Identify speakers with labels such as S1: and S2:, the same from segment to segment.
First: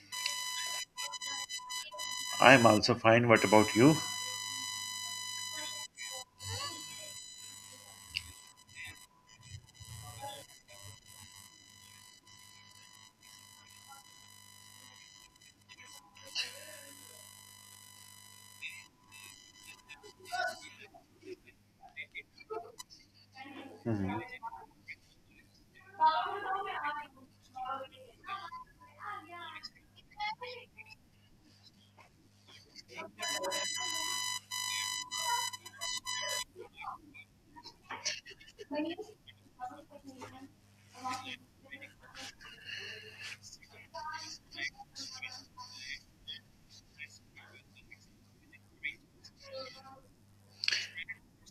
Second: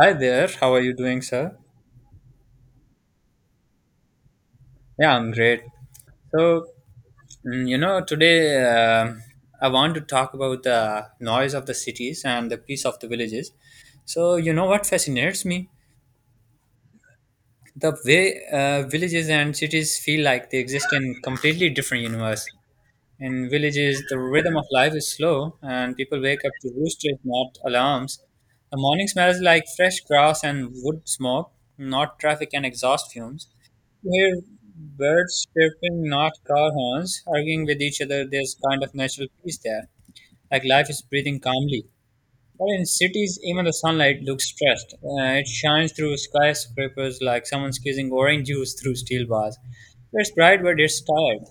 S1: Hi there, how are you doing, sir?
S2: I am also fine. What about you?
S1: Yeah, I'm great. So, today um I want to talk about the noise of the cities and the peace of the villages. So, you know what fascinates me? The way villages and cities feel like they exist in completely different universe. In villages, the rhythm of life is slow, and people wake up to roosters, not alarms. The morning smells like fresh grass and wood smoke, not traffic and exhaust fumes. Hear birds chirping, not car horns, arguing with each other. There's kind of natural peace there, like life is breathing calmly. But in cities, even the sunlight looks stressed. It shines through skyscrapers like someone's squeezing orange juice through steel bars. It's bright, but it's tired.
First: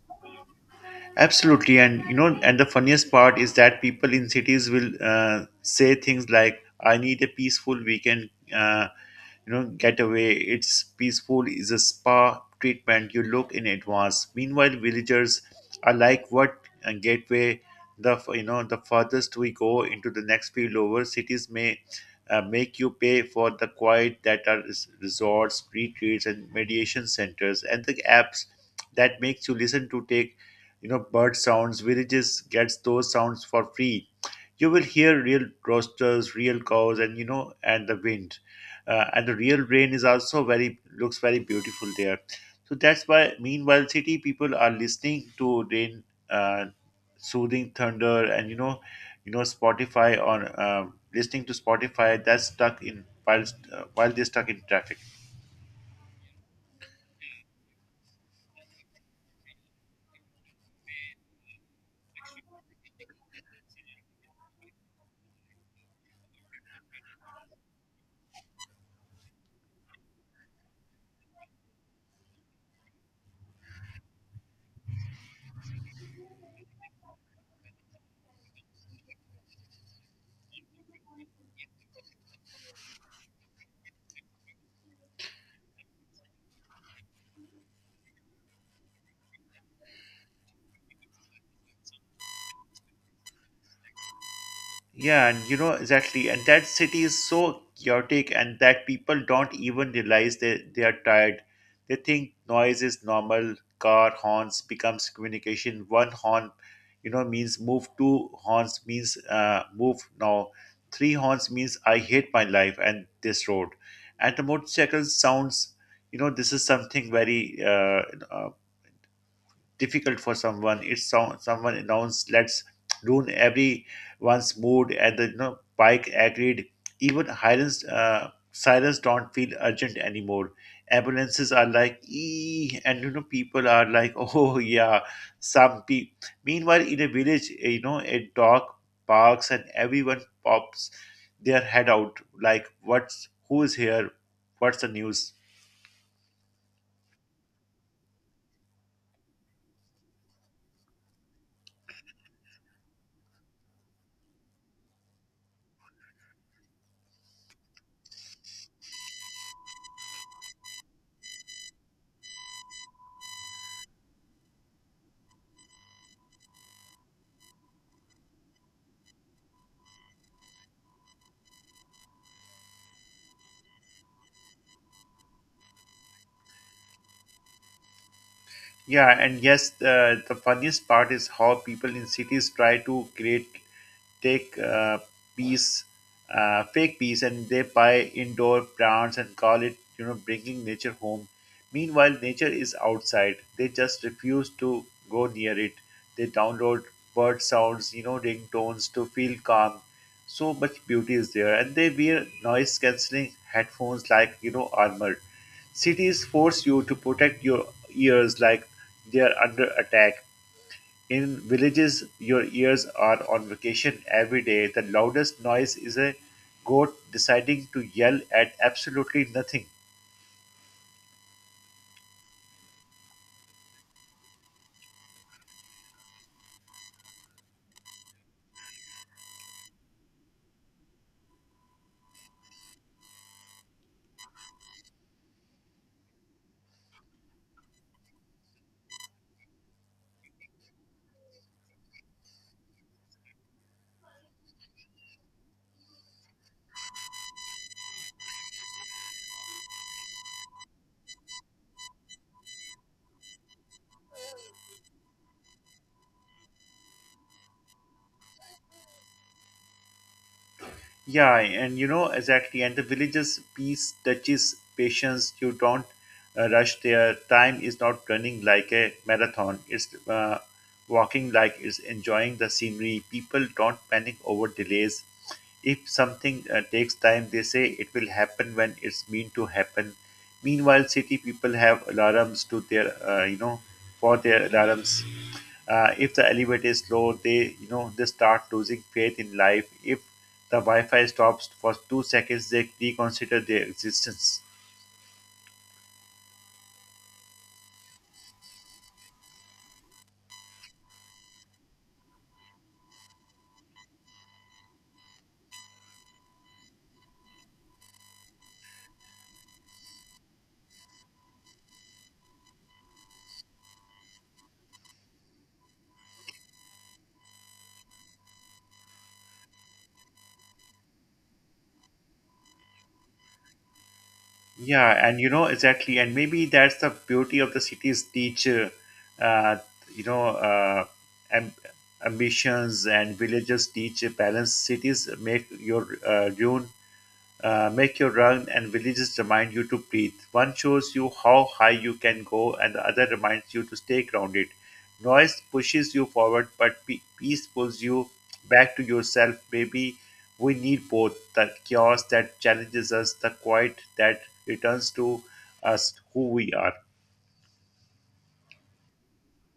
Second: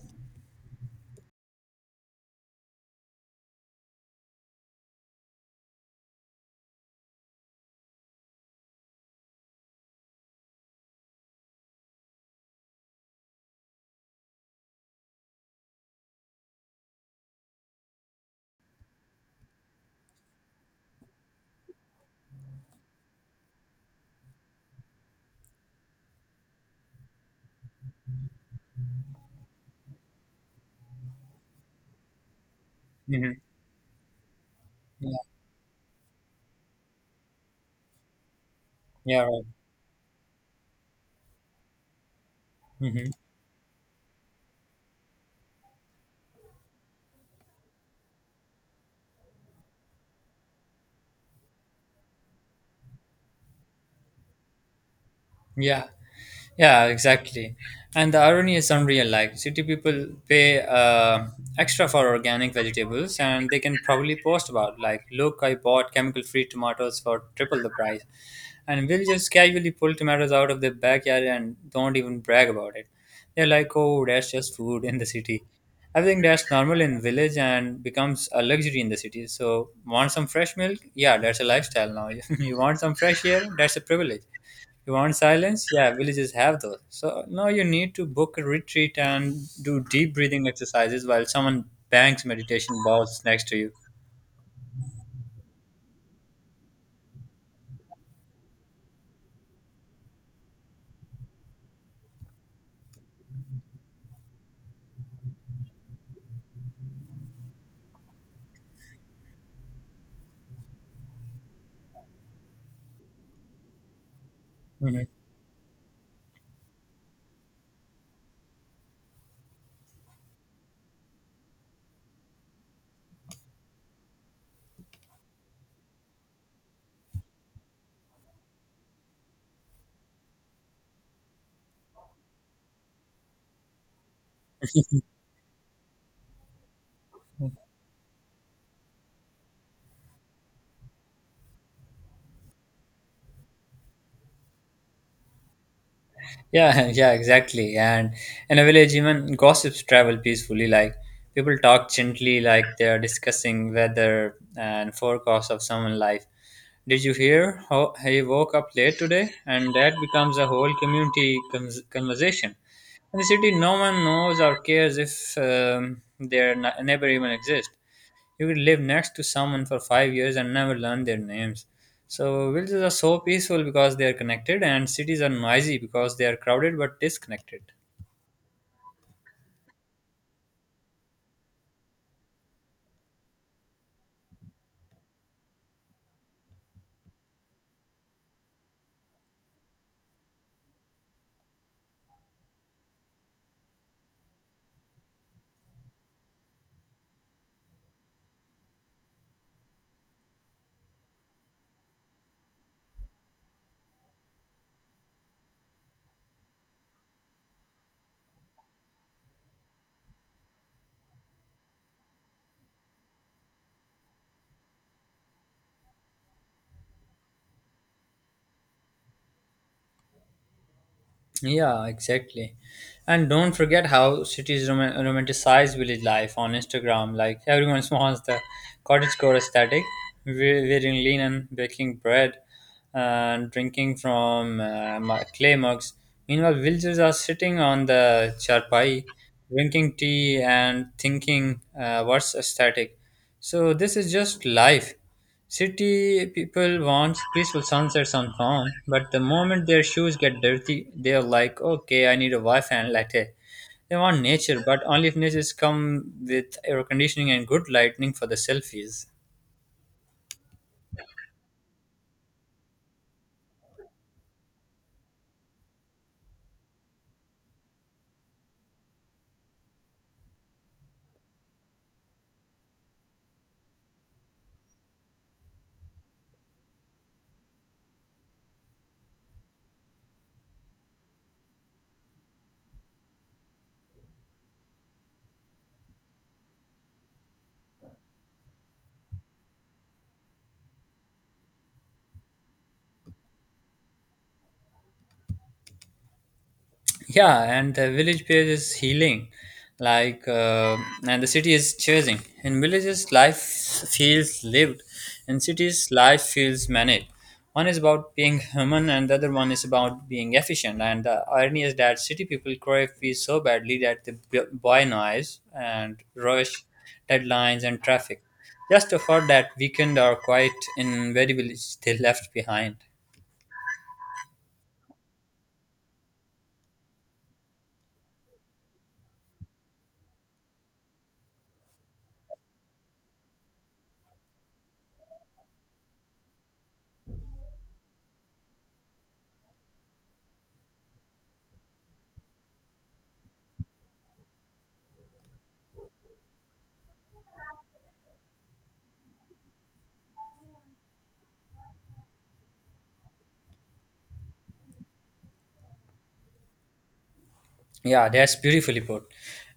S2: Absolutely, and the funniest part is that people in cities will say things like, "I need a peaceful weekend, uh, getaway. It's peaceful, is a spa treatment. You look in advance." Meanwhile, villagers are like, "What gateway? The f- you know, The furthest we go into the next field over, cities may." Make you pay for the quiet that are resorts, retreats, and mediation centers, and the apps that makes you listen to take bird sounds. Villages gets those
S1: Hmm.
S2: sounds for free. You will
S1: Yeah,
S2: hear real roosters, real cows, and and the wind,
S1: yeah,
S2: and the
S1: right.
S2: real rain is also very looks very beautiful there. So that's
S1: Hmm.
S2: why meanwhile city people are listening to rain, uh, soothing thunder, and spotify on listening to spotify that's stuck in while they're stuck in traffic.
S1: Yeah. Yeah, exactly. And the irony is unreal. Like city people pay extra for organic vegetables, and they can probably post about like, look, I bought chemical-free tomatoes for triple the price and we'll just casually pull tomatoes out of their backyard and don't even brag about it. They're like, oh, that's just food in the city. I think that's normal in village and becomes a luxury in the city. So, want some fresh milk? Yeah, that's a lifestyle now. You want some fresh air? That's a privilege. You want silence? Yeah, villages have those. So now you need to book a retreat and do deep breathing exercises while someone bangs meditation balls next to you.
S2: Yeah, and you know exactly, and that city is so chaotic, and that people don't even realize they are tired. They think noise is normal. Car horns becomes communication. One horn, you know, means move. Two horns means move now. Three horns means I hate my life and this road. And the motorcycle
S1: Mhm.
S2: sounds, you know, this is something very uh, difficult for someone. It's so, someone announced, let's ruin everyone's mood, and the Pike agreed. Even Hiren's, sirens don't feel urgent anymore. Ambulances are like, ee, and you know, people are like, oh yeah, some pe. Meanwhile, in a village, you know, a dog barks and everyone pops their head out, like, what's who's here? What's the news?
S1: Yeah, yeah, exactly. And in a village, even gossips travel peacefully. Like people talk gently, like they're discussing weather and forecast of someone's life. Did you hear how he woke up late today? And that becomes a whole community conversation. In the city, no one knows or cares if their neighbor even exists. You could live next to someone for 5 years and never learn their names. So villages are so peaceful because they are connected, and cities are noisy because they are crowded but disconnected.
S2: Yeah, and yes, the funniest part is how people in cities try to create take uh, peace, fake peace, and they buy indoor plants and call it, you know, bringing nature home. Meanwhile, nature is outside. They just refuse to go near it. They download bird sounds, you know, ringtones to feel calm. So much beauty is there, and they wear noise cancelling headphones like armor. Cities force you to protect your ears like they are under attack. In villages, your ears are on vacation every day. The loudest noise is a goat deciding to yell at absolutely nothing.
S1: Yeah, exactly. And don't forget how cities romanticize village life on Instagram. Like everyone wants the cottagecore aesthetic, wearing linen, baking bread, and drinking from clay mugs. Meanwhile, villagers are sitting on the charpai, drinking tea and thinking what's aesthetic. So this is just life. City people want peaceful sunsets on farm, but the moment their shoes get dirty, they're like, okay, I need a Wi-Fi and latte. They want nature, but only if nature's come with air conditioning and good lighting for the selfies.
S2: Yeah, and you know exactly. And the villagers' peace touches patience. You don't rush their. Time is not running like a marathon. It's walking like it's enjoying the scenery. People don't panic over delays. If something takes time, they say it will happen when it's meant to happen. Meanwhile, city people have alarms to for their alarms. If the elevator is slow, they start losing faith in life. If the Wi-Fi stops for 2 seconds, they reconsider their existence.
S1: Yeah, and the village page is healing, like, and the city is chasing. In villages, life feels lived. In cities, life feels managed. One is about being human and the other one is about being efficient. And the irony is that city people crave peace so badly that they buy noise and rush deadlines and traffic just to afford that weekend or quiet in very village they left behind.
S2: Yeah, and you know exactly, and maybe that's the beauty of the cities. Teach, uh, you know, amb- Ambitions and villages teach balance. Cities make your ruin make you run, and villages remind you to breathe. One shows you how high you can go, and the other reminds you to stay grounded. Noise pushes you forward, but peace pulls you back to yourself. Maybe we need both the chaos that challenges us, the quiet that returns to us who we are.
S1: Yeah, that's beautifully put.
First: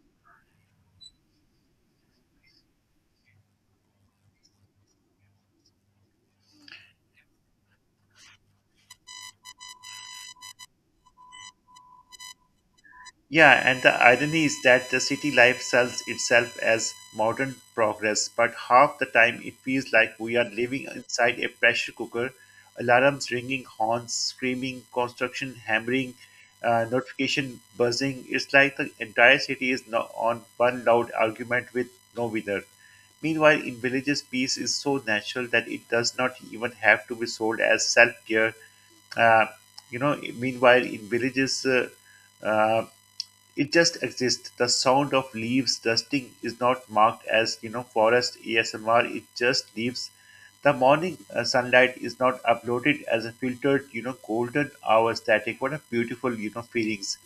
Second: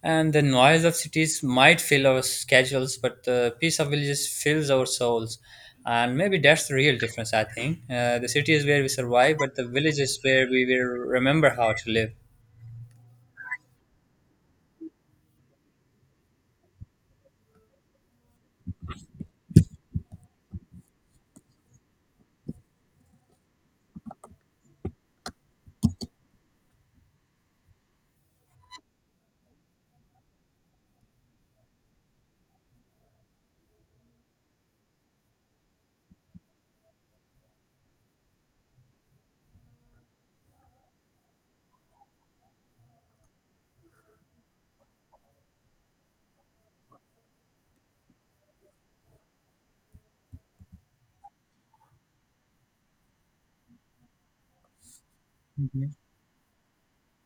S1: And the noise of cities might fill our schedules, but the peace of villages fills our souls. And maybe that's the real difference, I think. The city is where we survive, but the village is where we will remember how to live.
S2: Yeah, and the irony is that the city life sells itself as modern progress, but half the time it feels like we are living inside a pressure cooker, alarms ringing, horns screaming, construction hammering, notification buzzing. It's like the entire city is now on one loud argument with no winner. Meanwhile, in villages, peace is so natural that it does not even have to be sold as self care. Uh, Meanwhile, in villages, uh, it just exists. The sound of leaves dusting is not marked as, you know, forest ASMR. It just leaves. The morning sunlight is not uploaded as a filtered, you know, golden hour static. What a
S1: Mhm.
S2: beautiful, you know, feelings.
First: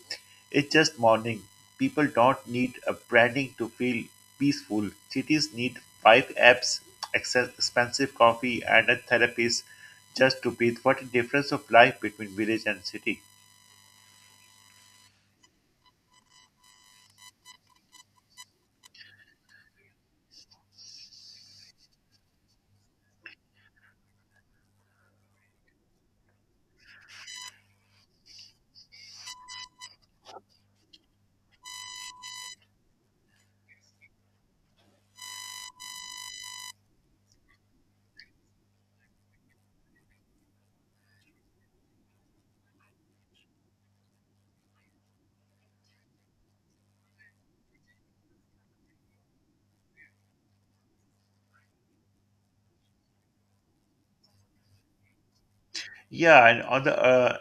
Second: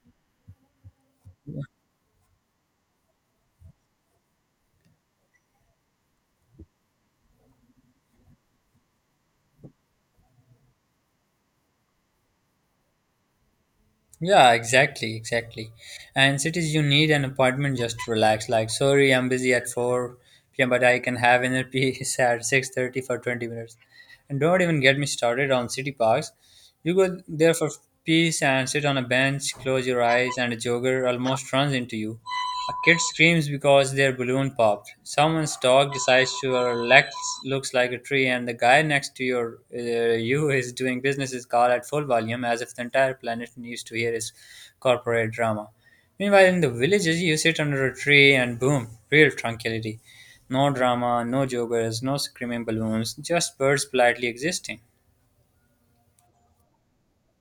S2: It's just morning. People don't need a branding to feel peaceful. Cities need five apps, expensive coffee, and a therapist just to breathe. What a difference of life between village and city.
S1: Yeah, exactly, exactly. And cities, you need an appointment just to relax. Like, sorry, I'm busy at 4 p.m., but I can have inner peace at 6:30 for 20 minutes. And don't even get me started on city parks. You go there for peace and sit on a bench, close your eyes, and a jogger almost runs into you. A kid screams because their balloon popped. Someone's dog decides to your left looks like a tree, and the guy next to your you is doing business his car at full volume as if the entire planet needs to hear his corporate drama. Meanwhile, in the villages, you sit under a tree and boom, real tranquility. No drama, no joggers, no screaming balloons, just birds politely existing.
S2: Yeah, and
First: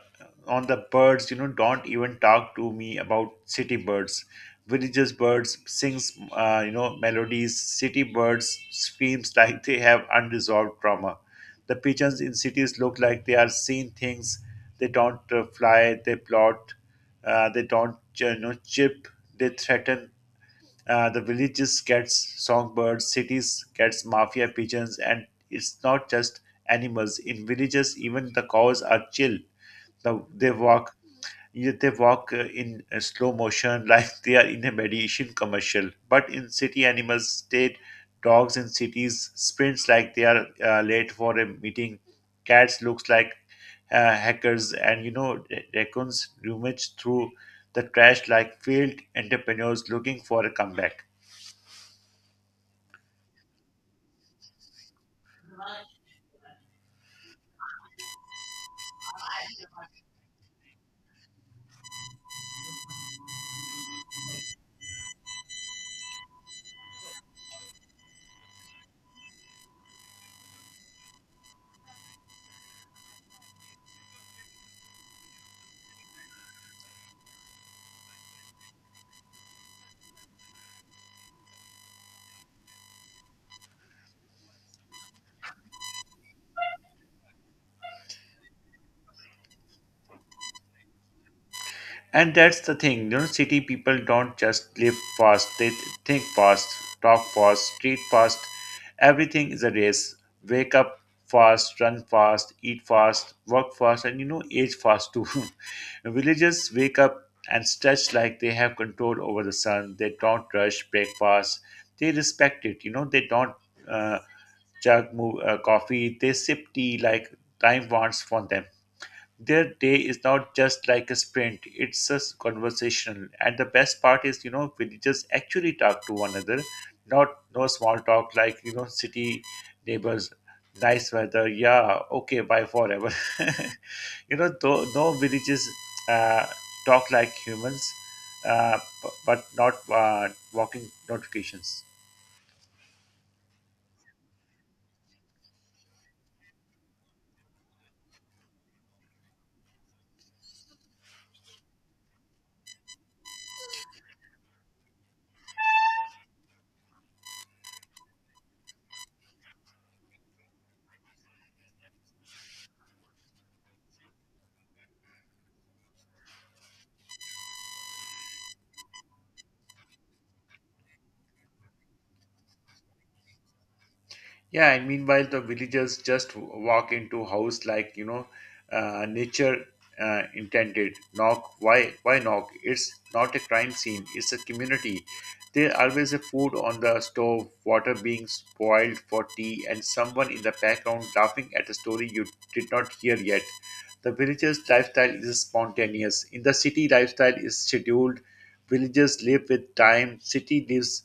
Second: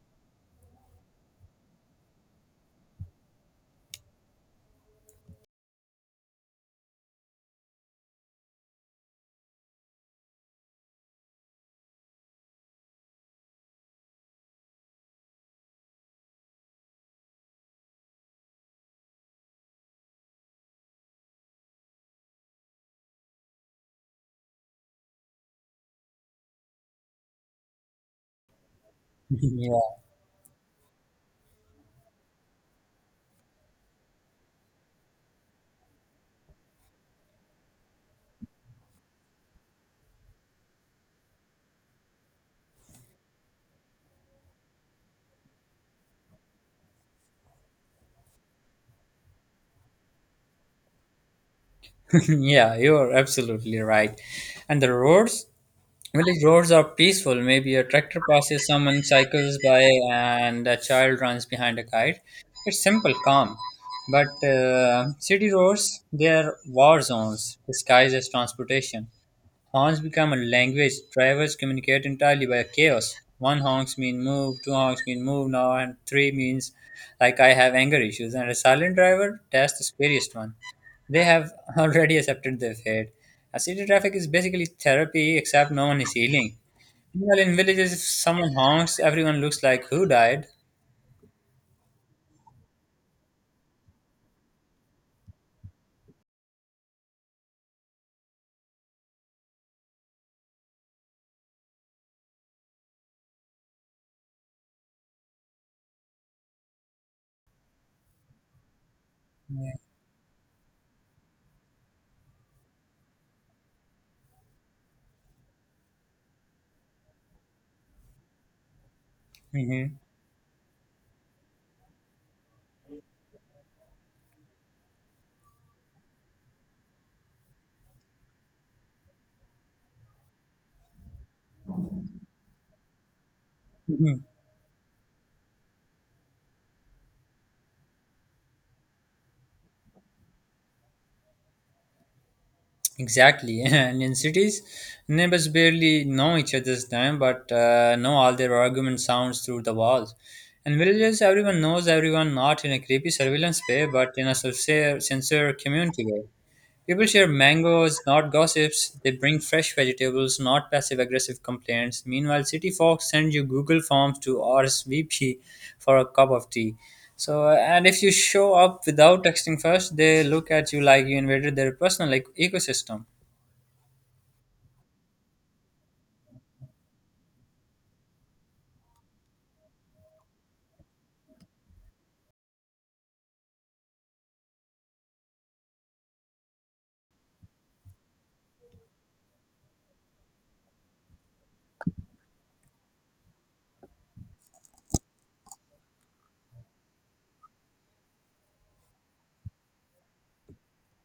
S2: on the birds, you know, don't even talk to me about city birds. Villages birds sings, melodies. City birds screams like they have unresolved trauma. The pigeons in cities look like they are seeing things. They don't fly. They plot. They don't, chip. They threaten. The villages gets songbirds, cities gets mafia pigeons, and it's not just animals. In villages, even the cows are chill.
S1: Yeah.
S2: The, they walk they walk in slow motion like they are in a meditation commercial. But in city animals, state dogs in cities sprints like they are late for a meeting. Cats looks like hackers, and raccoons rummage through the trash like failed entrepreneurs looking for a comeback.
S1: Yeah, you're absolutely right. And the roads, village roads are peaceful. Maybe a tractor passes, someone cycles by, and a child runs behind a kite. It's simple, calm. But city roads, they are war zones disguised as transportation. Honks become a language drivers communicate entirely by chaos. One honks mean move, two honks mean move now, and three means like I have anger issues. And a silent driver, that's the scariest one. They have already accepted their fate. A city traffic is basically therapy, except no one is healing. Well, in villages, if someone honks, everyone looks like who died.
S2: And that's the thing, you know, city people don't just live fast, they think fast, talk fast, treat fast. Everything is a race. Wake up fast, run fast, eat fast, work fast, and you know age fast too. Villagers wake up and stretch like they have control over the sun. They don't rush breakfast. They respect it. You know, they don't uh, coffee, they sip tea like time wants from them. Their
S1: Yeah.
S2: day is not just like a sprint, it's a conversational. And the best part is, you know, villagers actually talk to one another, not no small talk like, you know, city neighbors, nice weather, yeah, okay, bye forever.
S1: Mhm.
S2: No villages uh, talk like humans, uh, but not walking notifications.
S1: Exactly, and in cities, neighbors barely know each other's name, but know all their argument sounds through the walls. In villages, everyone knows everyone, not in a creepy surveillance way, but in a sincere, sincere community way. People share mangoes, not gossips. They bring fresh vegetables, not passive-aggressive complaints. Meanwhile, city folks send you Google forms to RSVP for a cup of tea. So, and if you show up without texting first, they look at you like you invaded their personal like, ecosystem.
S2: Yeah, and meanwhile, the villagers just walk into house like nature intended. Knock, why knock? It's not a crime scene. It's a community. There always a food on the stove, water being spoiled for tea, and someone in the background laughing at a story you did not hear yet. The villagers' lifestyle is spontaneous. In the city, lifestyle is scheduled. Villagers live with time. City lives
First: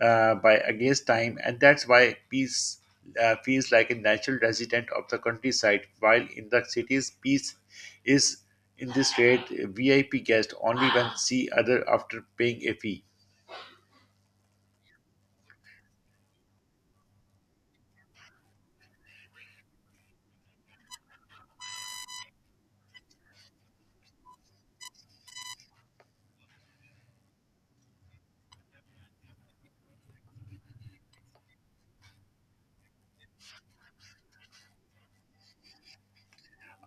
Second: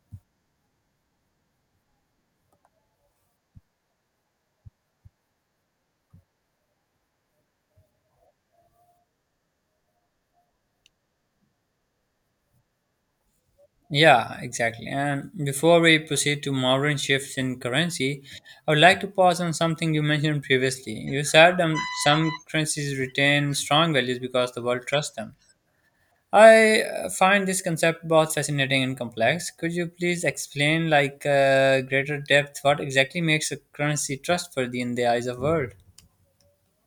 S2: by against time, and that's why peace feels like a natural resident of the countryside, while in the cities, peace is in this rate a VIP guest only when see other after paying a fee.
S1: Yeah, exactly. And before we proceed to modern shifts in currency, I would like to pause on something you mentioned previously. You said some currencies retain strong values because the world trusts them. I find this concept both fascinating and complex. Could you please explain, like, greater depth, what exactly makes a currency trustworthy in the eyes of world?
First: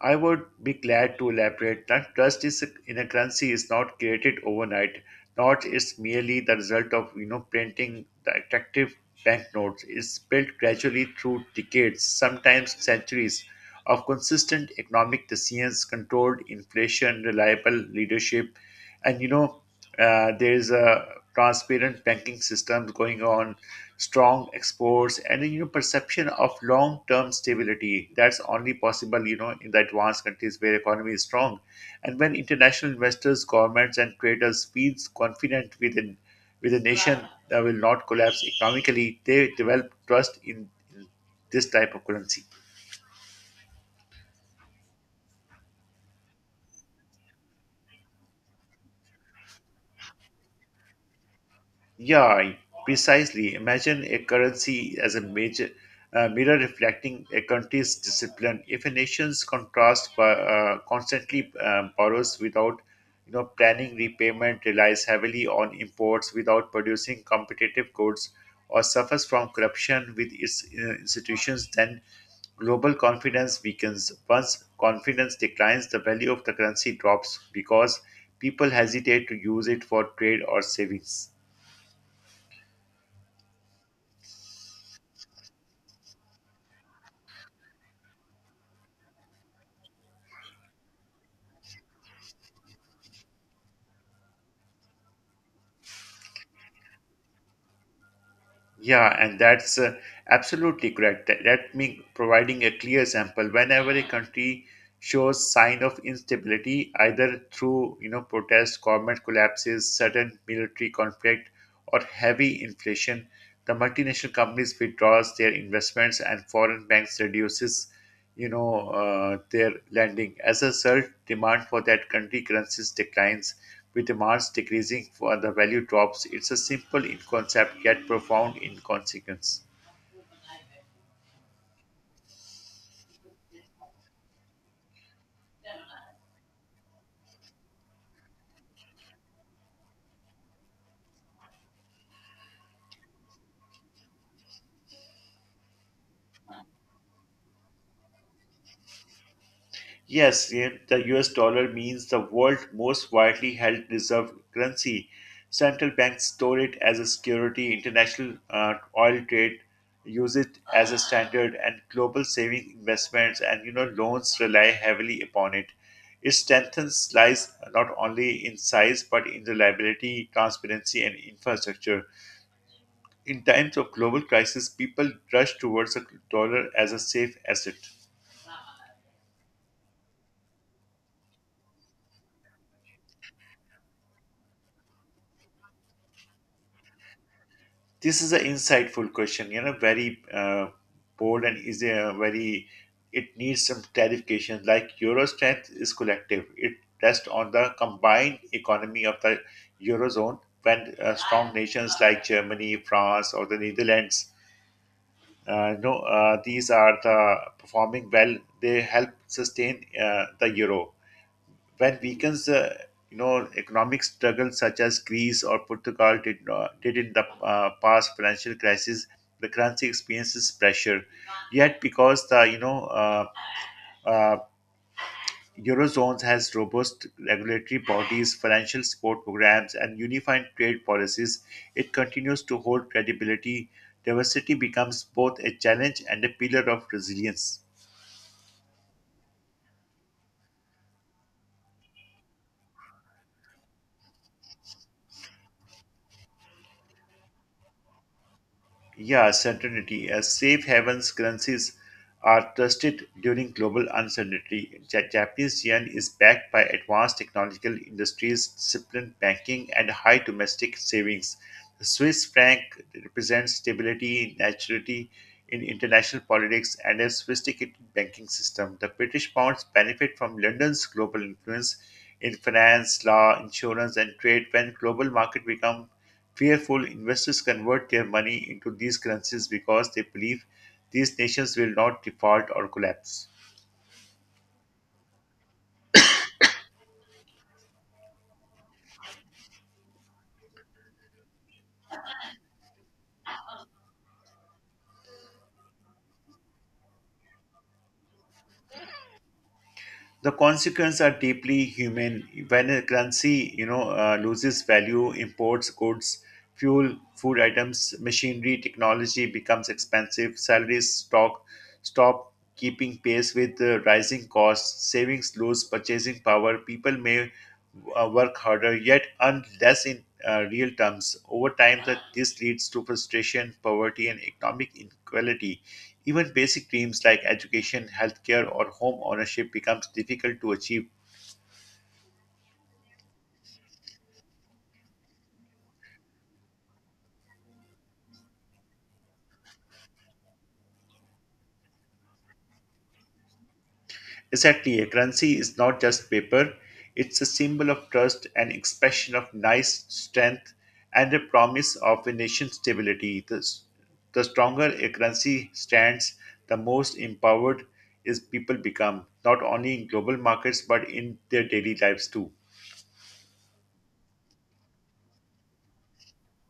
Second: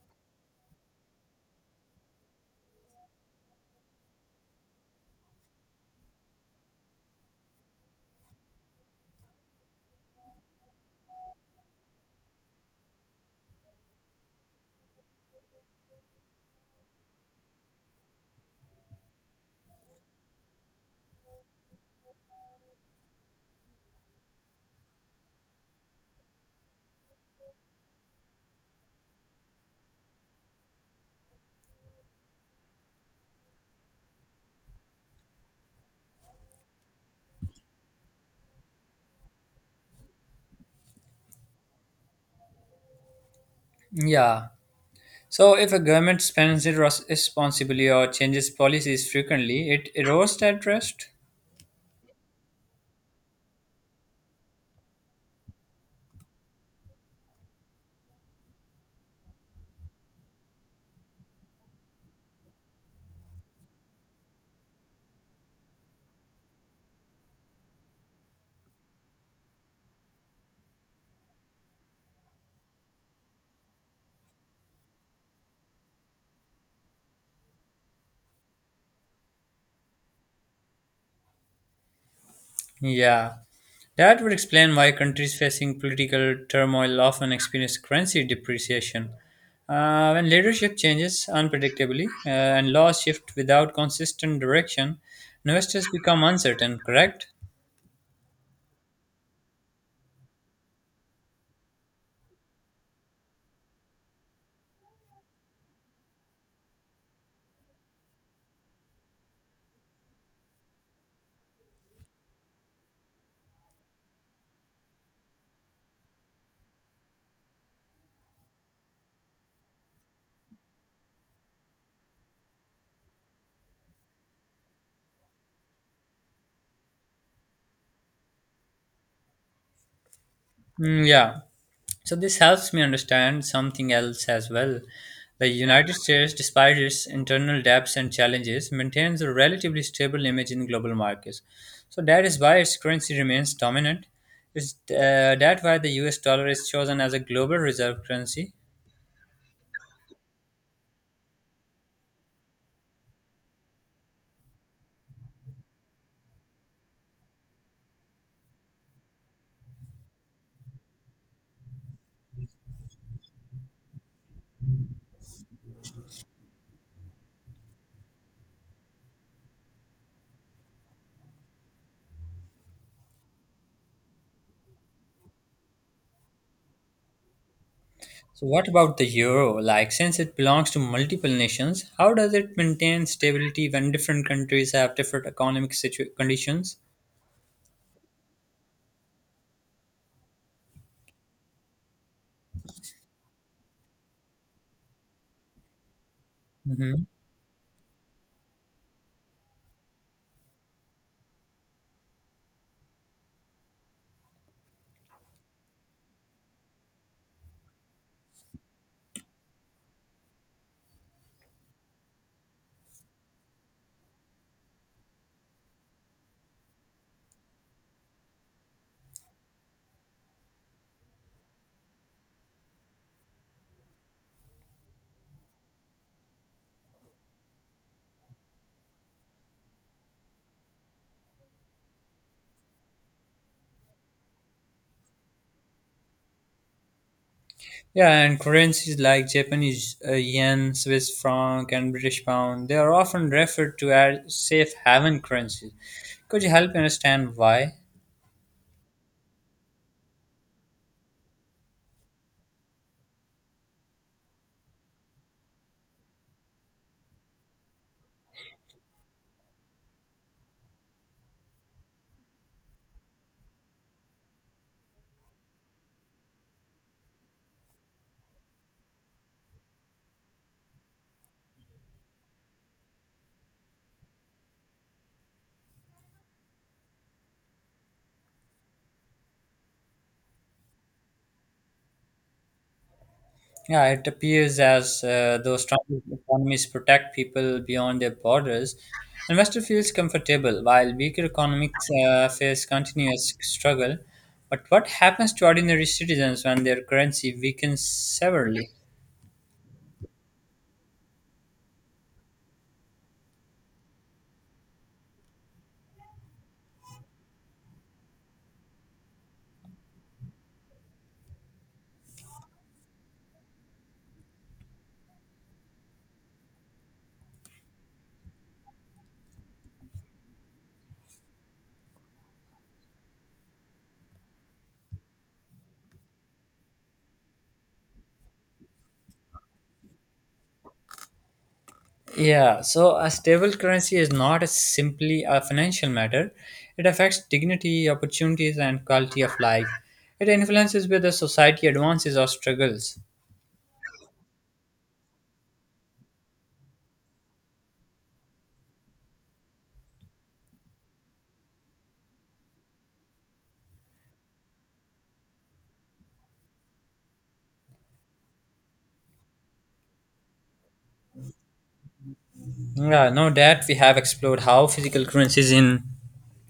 S2: I would be glad to elaborate that trust is in a currency is not created overnight. Not it's merely the result of printing the attractive banknotes. It's built gradually through decades, sometimes centuries, of consistent economic decisions, controlled inflation, reliable leadership, and there is a transparent banking system going on, strong exports, and perception of long-term stability. That's only possible, in the advanced countries where economy is strong, and when international investors, governments, and traders feels confident with a nation that will not collapse economically, they develop trust in this type of currency.
S1: Yeah. So if a government spends it responsibly or changes policies frequently, it erodes that trust.
S2: Yeah, precisely. Imagine a currency as a major mirror reflecting a country's discipline. If a nation's constantly borrows without, planning repayment, relies heavily on imports without producing competitive goods, or suffers from corruption with its institutions, then global confidence weakens. Once confidence declines, the value of the currency drops because people hesitate to use it for trade or savings.
S1: Yeah, that would explain why countries facing political turmoil often experience currency depreciation. When leadership changes unpredictably and laws shift without consistent direction, investors become uncertain, correct?
S2: Yeah, and that's absolutely correct. That means providing a clear example. Whenever a country shows sign of instability, either through protest, government collapses, sudden military conflict, or heavy inflation, the multinational companies withdraws their investments and foreign banks reduces their lending. As a surge demand for that country currencies declines, with demands decreasing for the value drops. It's a simple in concept yet profound in consequence.
S1: Mm, yeah. So this helps me understand something else as well. The United States, despite its internal debts and challenges, maintains a relatively stable image in global markets. So that is why its currency remains dominant. Is that why the US dollar is chosen as a global reserve currency?
S2: Yes, the US dollar means the world's most widely held reserve currency. Central banks store it as a security, international oil trade use it as a standard, and global saving investments and loans rely heavily upon it. Its strength lies not only in size but in reliability, transparency, and infrastructure. In times of global crisis, people rush towards the dollar as a safe asset.
S1: So what about the euro? Like since it belongs to multiple nations, how does it maintain stability when different countries have different economic conditions?
S2: This is an insightful question, very bold and it needs some clarification. Like euro strength is collective, it
S1: Mhm.
S2: rests on the combined economy of the eurozone when strong nations like Germany, France, or the Netherlands. No, these are the performing well. They help sustain the euro when weakens economic struggles such as Greece or Portugal did not, did in the past financial crisis, the currency experiences pressure. Yet, because the uh, eurozone has robust regulatory bodies, financial support programs, and unified trade policies, it continues to hold credibility. Diversity becomes both a challenge and a pillar of resilience.
S1: Yeah, and currencies like Japanese yen, Swiss franc, and British pound, they are often referred to as safe haven currencies. Could you help me understand why?
S2: Yeah, certainty. As safe havens currencies are trusted during global uncertainty, Japanese yen is backed by advanced technological industries, disciplined banking, and high domestic savings. The Swiss franc represents stability, naturality in international politics, and a sophisticated banking system. The British pounds benefit from London's global influence in finance, law, insurance, and trade when global market become fearful, investors convert their money into these currencies because they believe these nations will not default or collapse.
S1: Yeah, it appears as though strong economies protect people beyond their borders. Investor feels comfortable while weaker economies face continuous struggle. But what happens to ordinary citizens when their currency weakens severely?
S2: The consequences are deeply human. When a currency, loses value, imports, goods, fuel, food items, machinery, technology becomes expensive. Salaries stock stop keeping pace with the rising costs. Savings lose purchasing power. People may work harder yet earn less in real terms. Over time, that this leads to frustration, poverty, and economic inequality. Even basic dreams like education, healthcare, or home ownership becomes difficult to achieve.
S1: Yeah, so a stable currency is not a simply a financial matter. It affects dignity, opportunities, and quality of life. It influences whether society advances or struggles.
S2: Exactly, a currency is not just paper, it's a symbol of trust, an expression of nice strength, and a promise of a nation's stability. The stronger a currency stands, the most empowered is people become, not only in global markets but in their daily lives too.
S1: Yeah, no doubt we have explored how physical currencies in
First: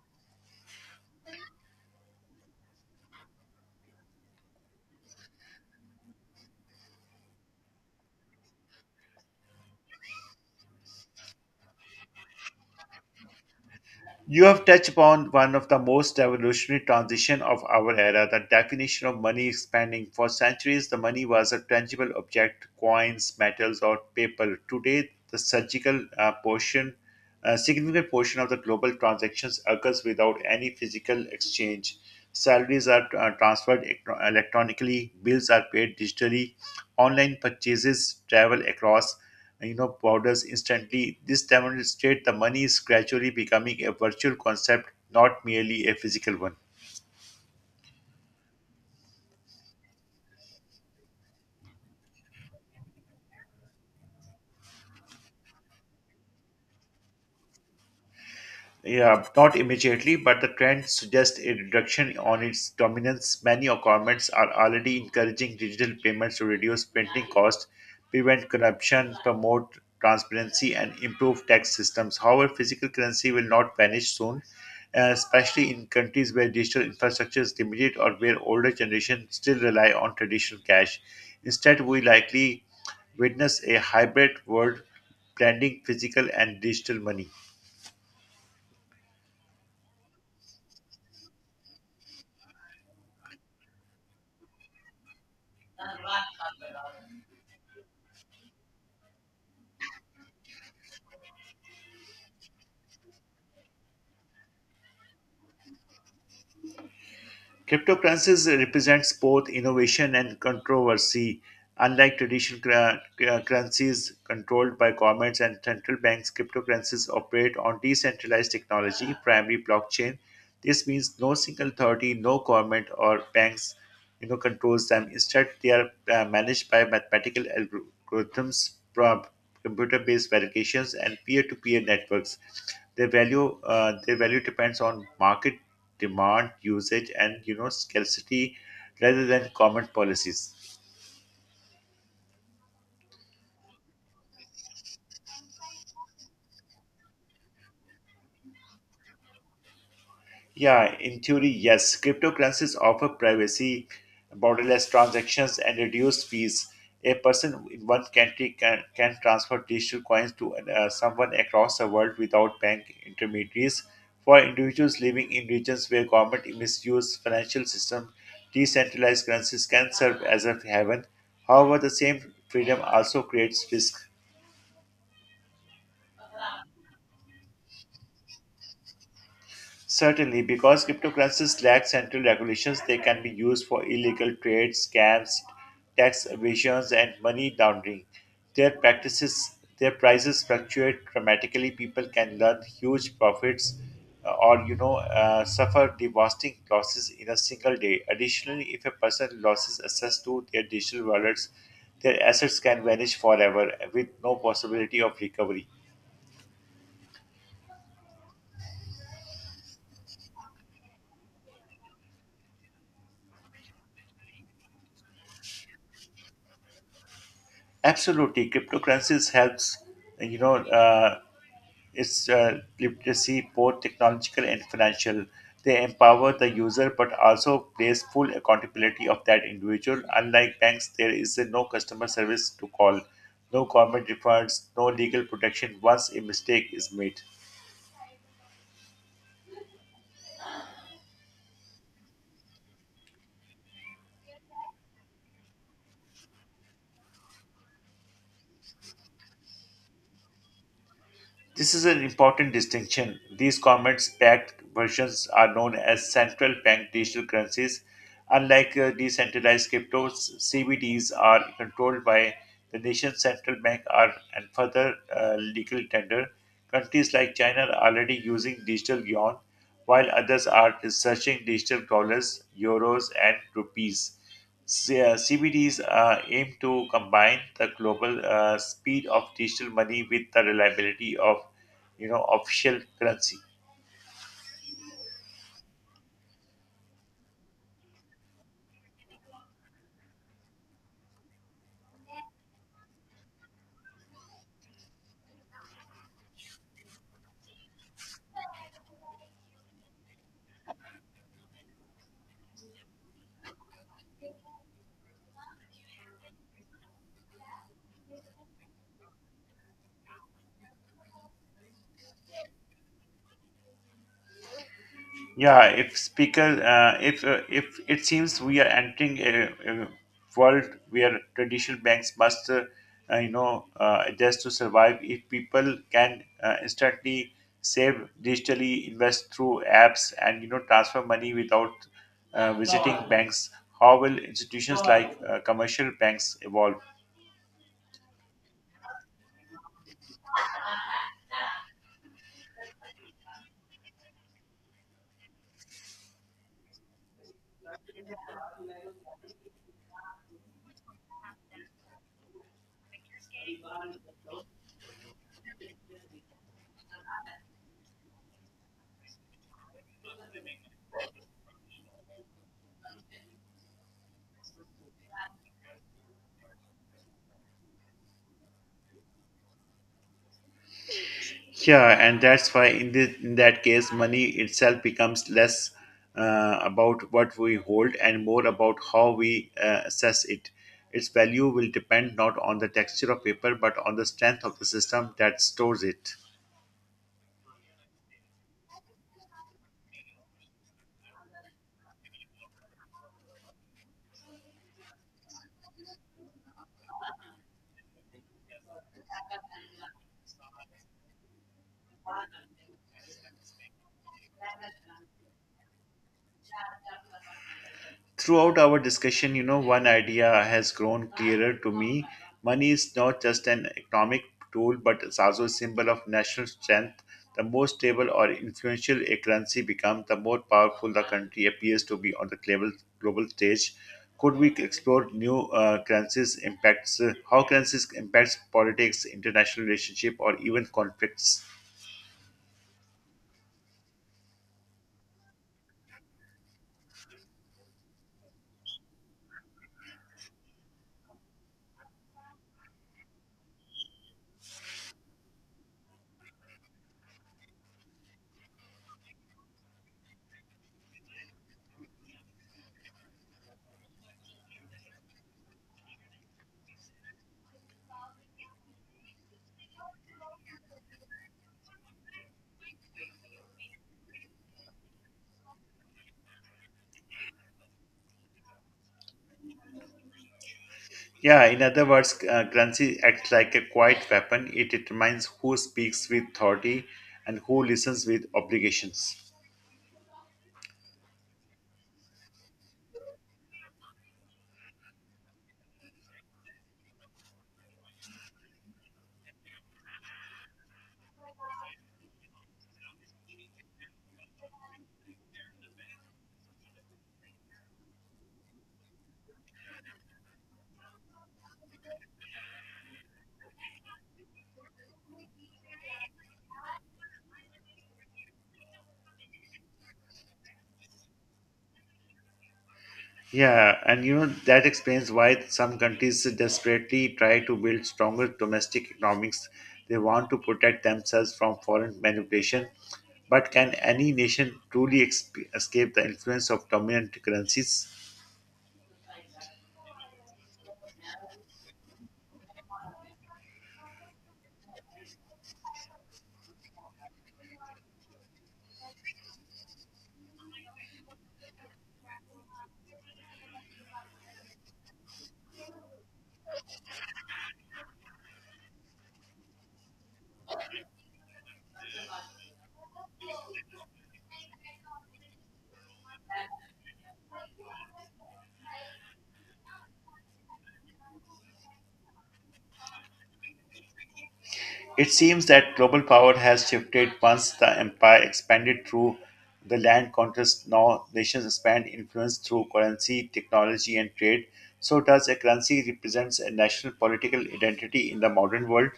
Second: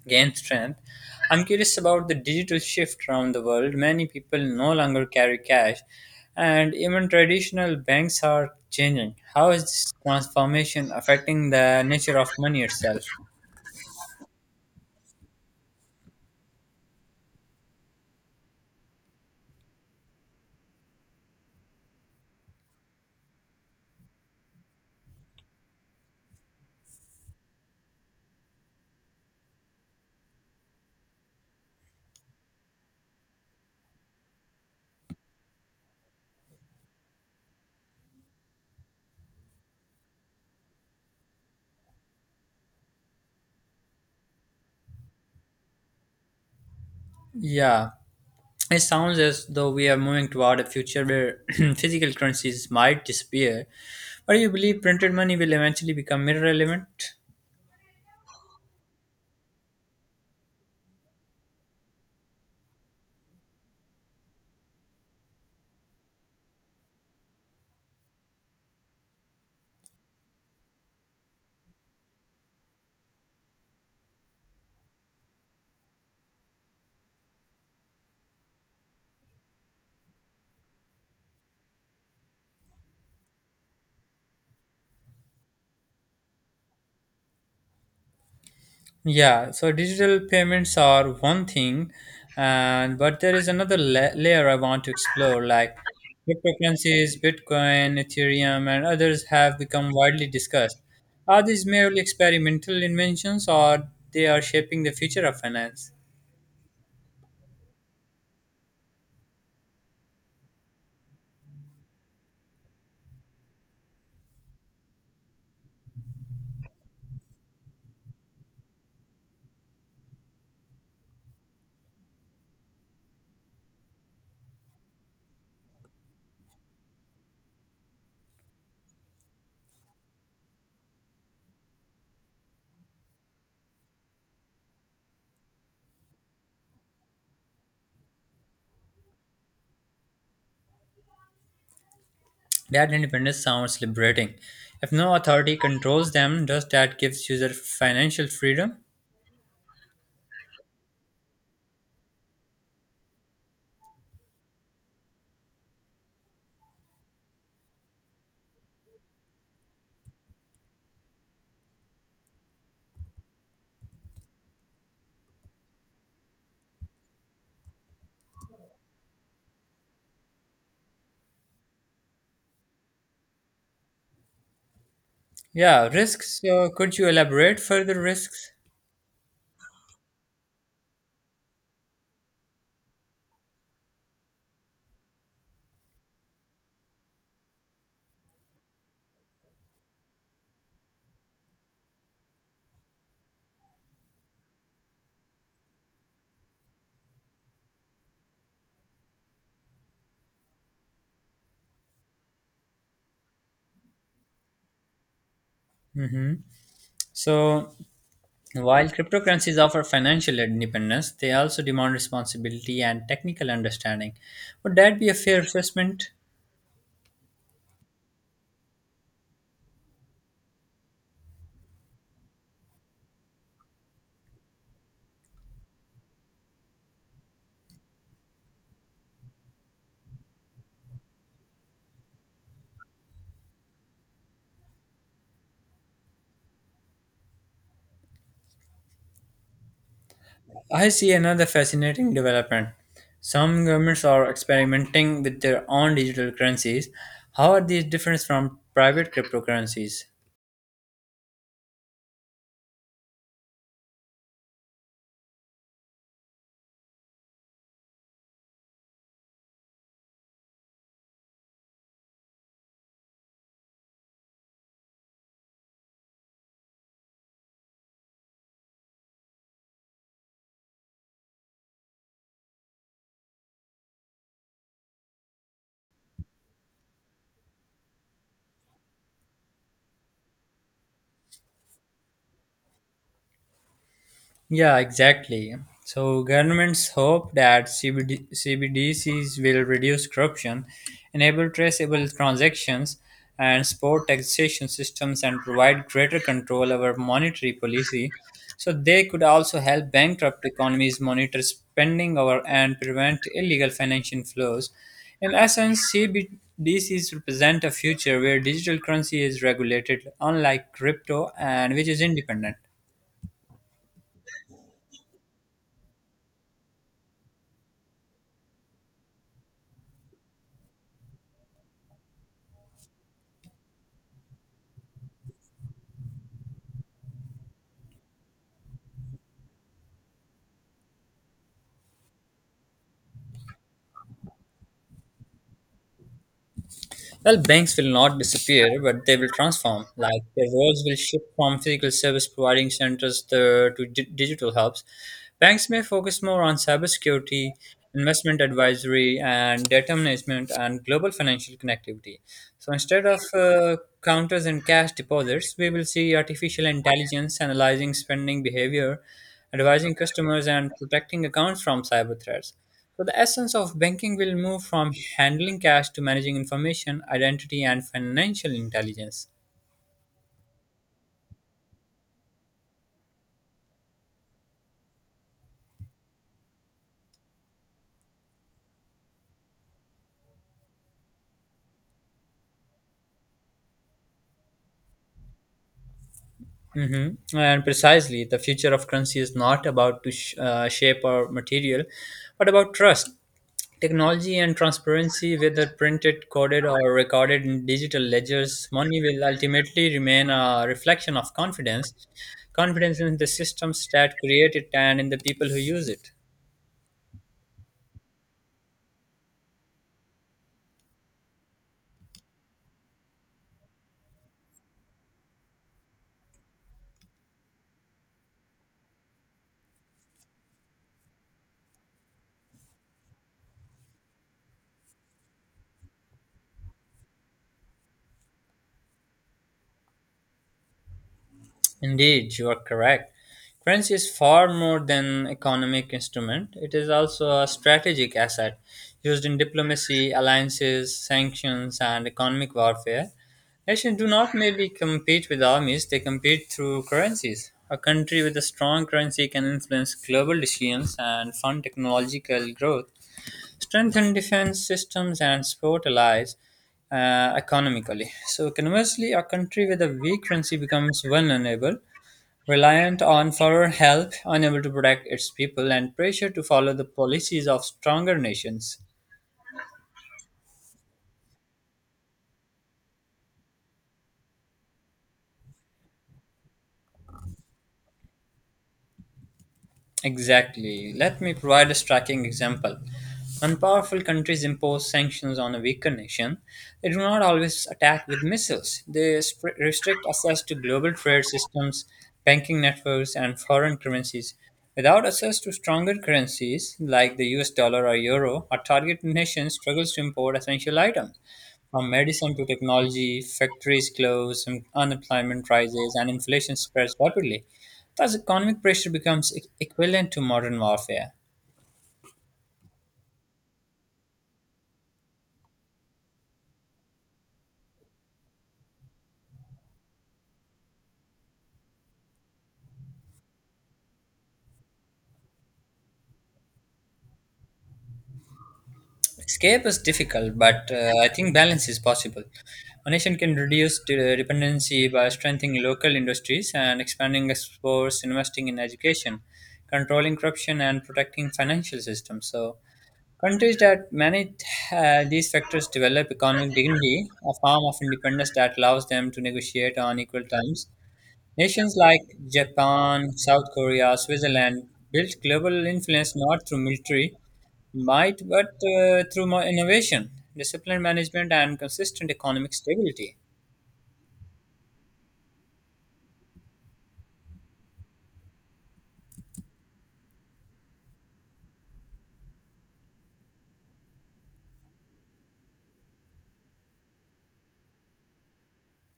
S1: gain strength. I'm curious about the digital shift around the world. Many people no longer carry cash, and even traditional banks are changing. How is this transformation affecting the nature of money itself?
S2: You have touched upon one of the most revolutionary transitions of our era, the definition of money expanding. For centuries, the money was a tangible object, coins, metals, or paper. Today, a significant portion of the global transactions occurs without any physical exchange. Salaries are transferred electronically, bills are paid digitally, online purchases travel across powders instantly. This demonstrates the money is gradually becoming a virtual concept, not merely a physical one.
S1: Yeah. It sounds as though we are moving toward a future where physical currencies might disappear, but you believe printed money will eventually become irrelevant?
S2: Yeah, not immediately, but the trend suggests a reduction on its dominance. Many governments are already encouraging digital payments to reduce printing costs, prevent corruption, promote transparency, and improve tax systems. However, physical currency will not vanish soon, especially in countries where digital infrastructure is limited or where older generations still rely on traditional cash. Instead, we likely witness a hybrid world blending physical and digital money.
S1: Yeah, so digital payments are one thing, and but there is another layer I want to explore, like cryptocurrencies, Bitcoin, Ethereum, and others have become widely discussed. Are these merely experimental inventions, or they are shaping the future of finance?
S2: Cryptocurrencies represents both innovation and controversy. Unlike traditional currencies controlled by governments and central banks, cryptocurrencies operate on decentralized technology, primarily blockchain. This means no single authority, no government or banks controls them. Instead, they are managed by mathematical algorithms, computer-based verifications, and peer-to-peer networks. Their value depends on market demand, usage, and scarcity, rather than common policies.
S1: That independence sounds liberating. If no authority controls them, does that give user financial freedom?
S2: Yeah, in theory, yes. Cryptocurrencies offer privacy, borderless transactions, and reduced fees. A person in one country can transfer digital coins to someone across the world without bank intermediaries. For individuals living in regions where government misuse financial system, decentralized currencies can serve as a haven. However, the same freedom also creates risk.
S1: Yeah, risks. So could you elaborate further risks?
S2: Certainly, because cryptocurrencies lack central regulations, they can be used for illegal trades, scams, tax evasions, and money laundering. Their prices fluctuate dramatically. People can learn huge profits or suffer devastating losses in a single day. Additionally, if a person loses access to their digital wallets, their assets can vanish forever with no possibility of recovery.
S1: Hmm. So, while cryptocurrencies offer financial independence, they also demand responsibility and technical understanding. Would that be a fair assessment?
S2: Absolutely, cryptocurrencies helps you know. Its literacy, both technological and financial. They empower the user but also place full accountability of that individual. Unlike banks, there is no customer service to call, no government refunds, no legal protection once a mistake is made.
S1: I see another fascinating development. Some governments are experimenting with their own digital currencies. How are these different from private cryptocurrencies?
S2: This is an important distinction. These government backed versions are known as central bank digital currencies. Unlike decentralized cryptos, CBDs are controlled by the nation's central bank are, and further legal tender. Countries like China are already using digital yuan, while others are researching digital dollars, euros, and rupees. CBDs aim to combine the global speed of digital money with the reliability of official currency.
S1: Yeah, exactly. So governments hope that CBD, CBDCs will reduce corruption, enable traceable transactions, and support taxation systems and provide greater control over monetary policy. So they could also help bankrupt economies monitor spending over and prevent illegal financial flows. In essence, CBDCs represent a future where digital currency is regulated, unlike crypto, and which is independent.
S2: Yeah, if speaker, if it seems we are entering a world where traditional banks must, adjust to survive. If people can instantly save digitally, invest through apps, and transfer money without visiting banks, how will institutions like commercial banks evolve?
S1: Well, banks will not disappear, but they will transform. Like their roles will shift from physical service providing centers to digital hubs. Banks may focus more on cybersecurity, investment advisory, and data management and global financial connectivity. So instead of counters and cash deposits, we will see artificial intelligence analyzing spending behavior, advising customers, and protecting accounts from cyber threats. So the essence of banking will move from handling cash to managing information, identity, and financial intelligence.
S2: Yeah, and that's why in that case, money itself becomes less about what we hold and more about how we assess it. Its value will depend not on the texture of paper but on the strength of the system that stores it.
S1: Hmm. And precisely, the future of currency is not about to shape or material, but about trust, technology, and transparency. Whether printed, coded, or recorded in digital ledgers, money will ultimately remain a reflection of confidence, confidence in the systems that create it and in the people who use it.
S2: Throughout our discussion, you know, one idea has grown clearer to me. Money is not just an economic tool, but it's also a symbol of national strength. The more stable or influential a currency becomes, the more powerful the country appears to be on the global stage. Could we explore how currencies impacts politics, international relationship, or even conflicts?
S1: Indeed, you are correct. Currency is far more than economic instrument. It is also a strategic asset used in diplomacy, alliances, sanctions, and economic warfare. Nations do not merely compete with armies, they compete through currencies. A country with a strong currency can influence global decisions and fund technological growth, strengthen defense systems, and support allies economically. So, conversely, a country with a weak currency becomes vulnerable. Reliant on foreign help, unable to protect its people, and pressure to follow the policies of stronger nations.
S2: Yeah, in other words, currency acts like a quiet weapon. It determines who speaks with authority and who listens with obligations.
S1: Exactly. Let me provide a striking example. When powerful countries impose sanctions on a weaker nation, they do not always attack with missiles. They restrict access to global trade systems, banking networks, and foreign currencies. Without access to stronger currencies like the US dollar or euro, a targeted nation struggles to import essential items. From medicine to technology, factories close, and unemployment rises, and inflation spreads rapidly. Plus, economic pressure becomes equivalent to modern warfare.
S2: Yeah, and you know that explains why some countries desperately try to build stronger domestic economics. They want to protect themselves from foreign manipulation. But can any nation truly escape the influence of dominant currencies?
S1: Escape is difficult, but I think balance is possible. A nation can reduce dependency by strengthening local industries and expanding exports, investing in education, controlling corruption, and protecting financial systems. So, countries that manage these factors develop economic dignity, a form of independence that allows them to negotiate on equal terms. Nations like Japan, South Korea, Switzerland built global influence not through military might but through more innovation, disciplined management, and consistent economic stability.
S2: It seems that global power has shifted once the empire expanded through the land conquest. Now nations expand influence through currency, technology, and trade. So, does a currency represents a national political identity in the modern world?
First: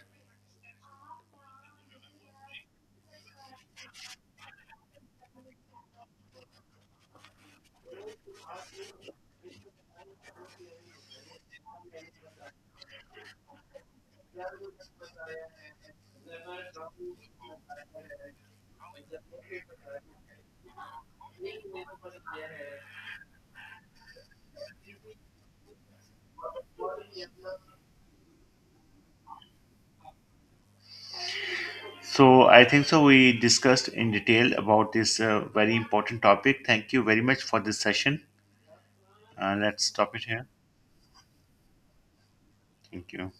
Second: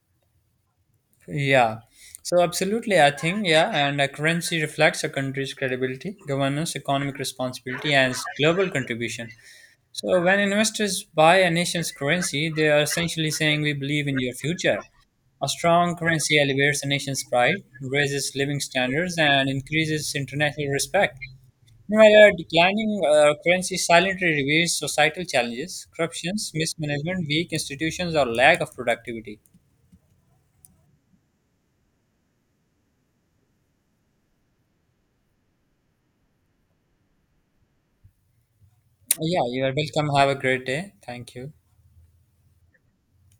S1: Yeah, so absolutely, I think, yeah, and a currency reflects a country's credibility, governance, economic responsibility, and global contribution. So when investors buy a nation's currency, they are essentially saying we believe in your future. A strong currency elevates a nation's pride, raises living standards, and increases international respect. Meanwhile, a declining currency silently reveals societal challenges, corruptions, mismanagement, weak institutions, or lack of productivity.
S2: So, I think so. We discussed in detail about this very important topic. Thank you very much for this session.
S1: Yeah, you are
S2: Let's
S1: welcome.
S2: stop it
S1: Have a
S2: here.
S1: great day. Thank you.
S2: Thank you.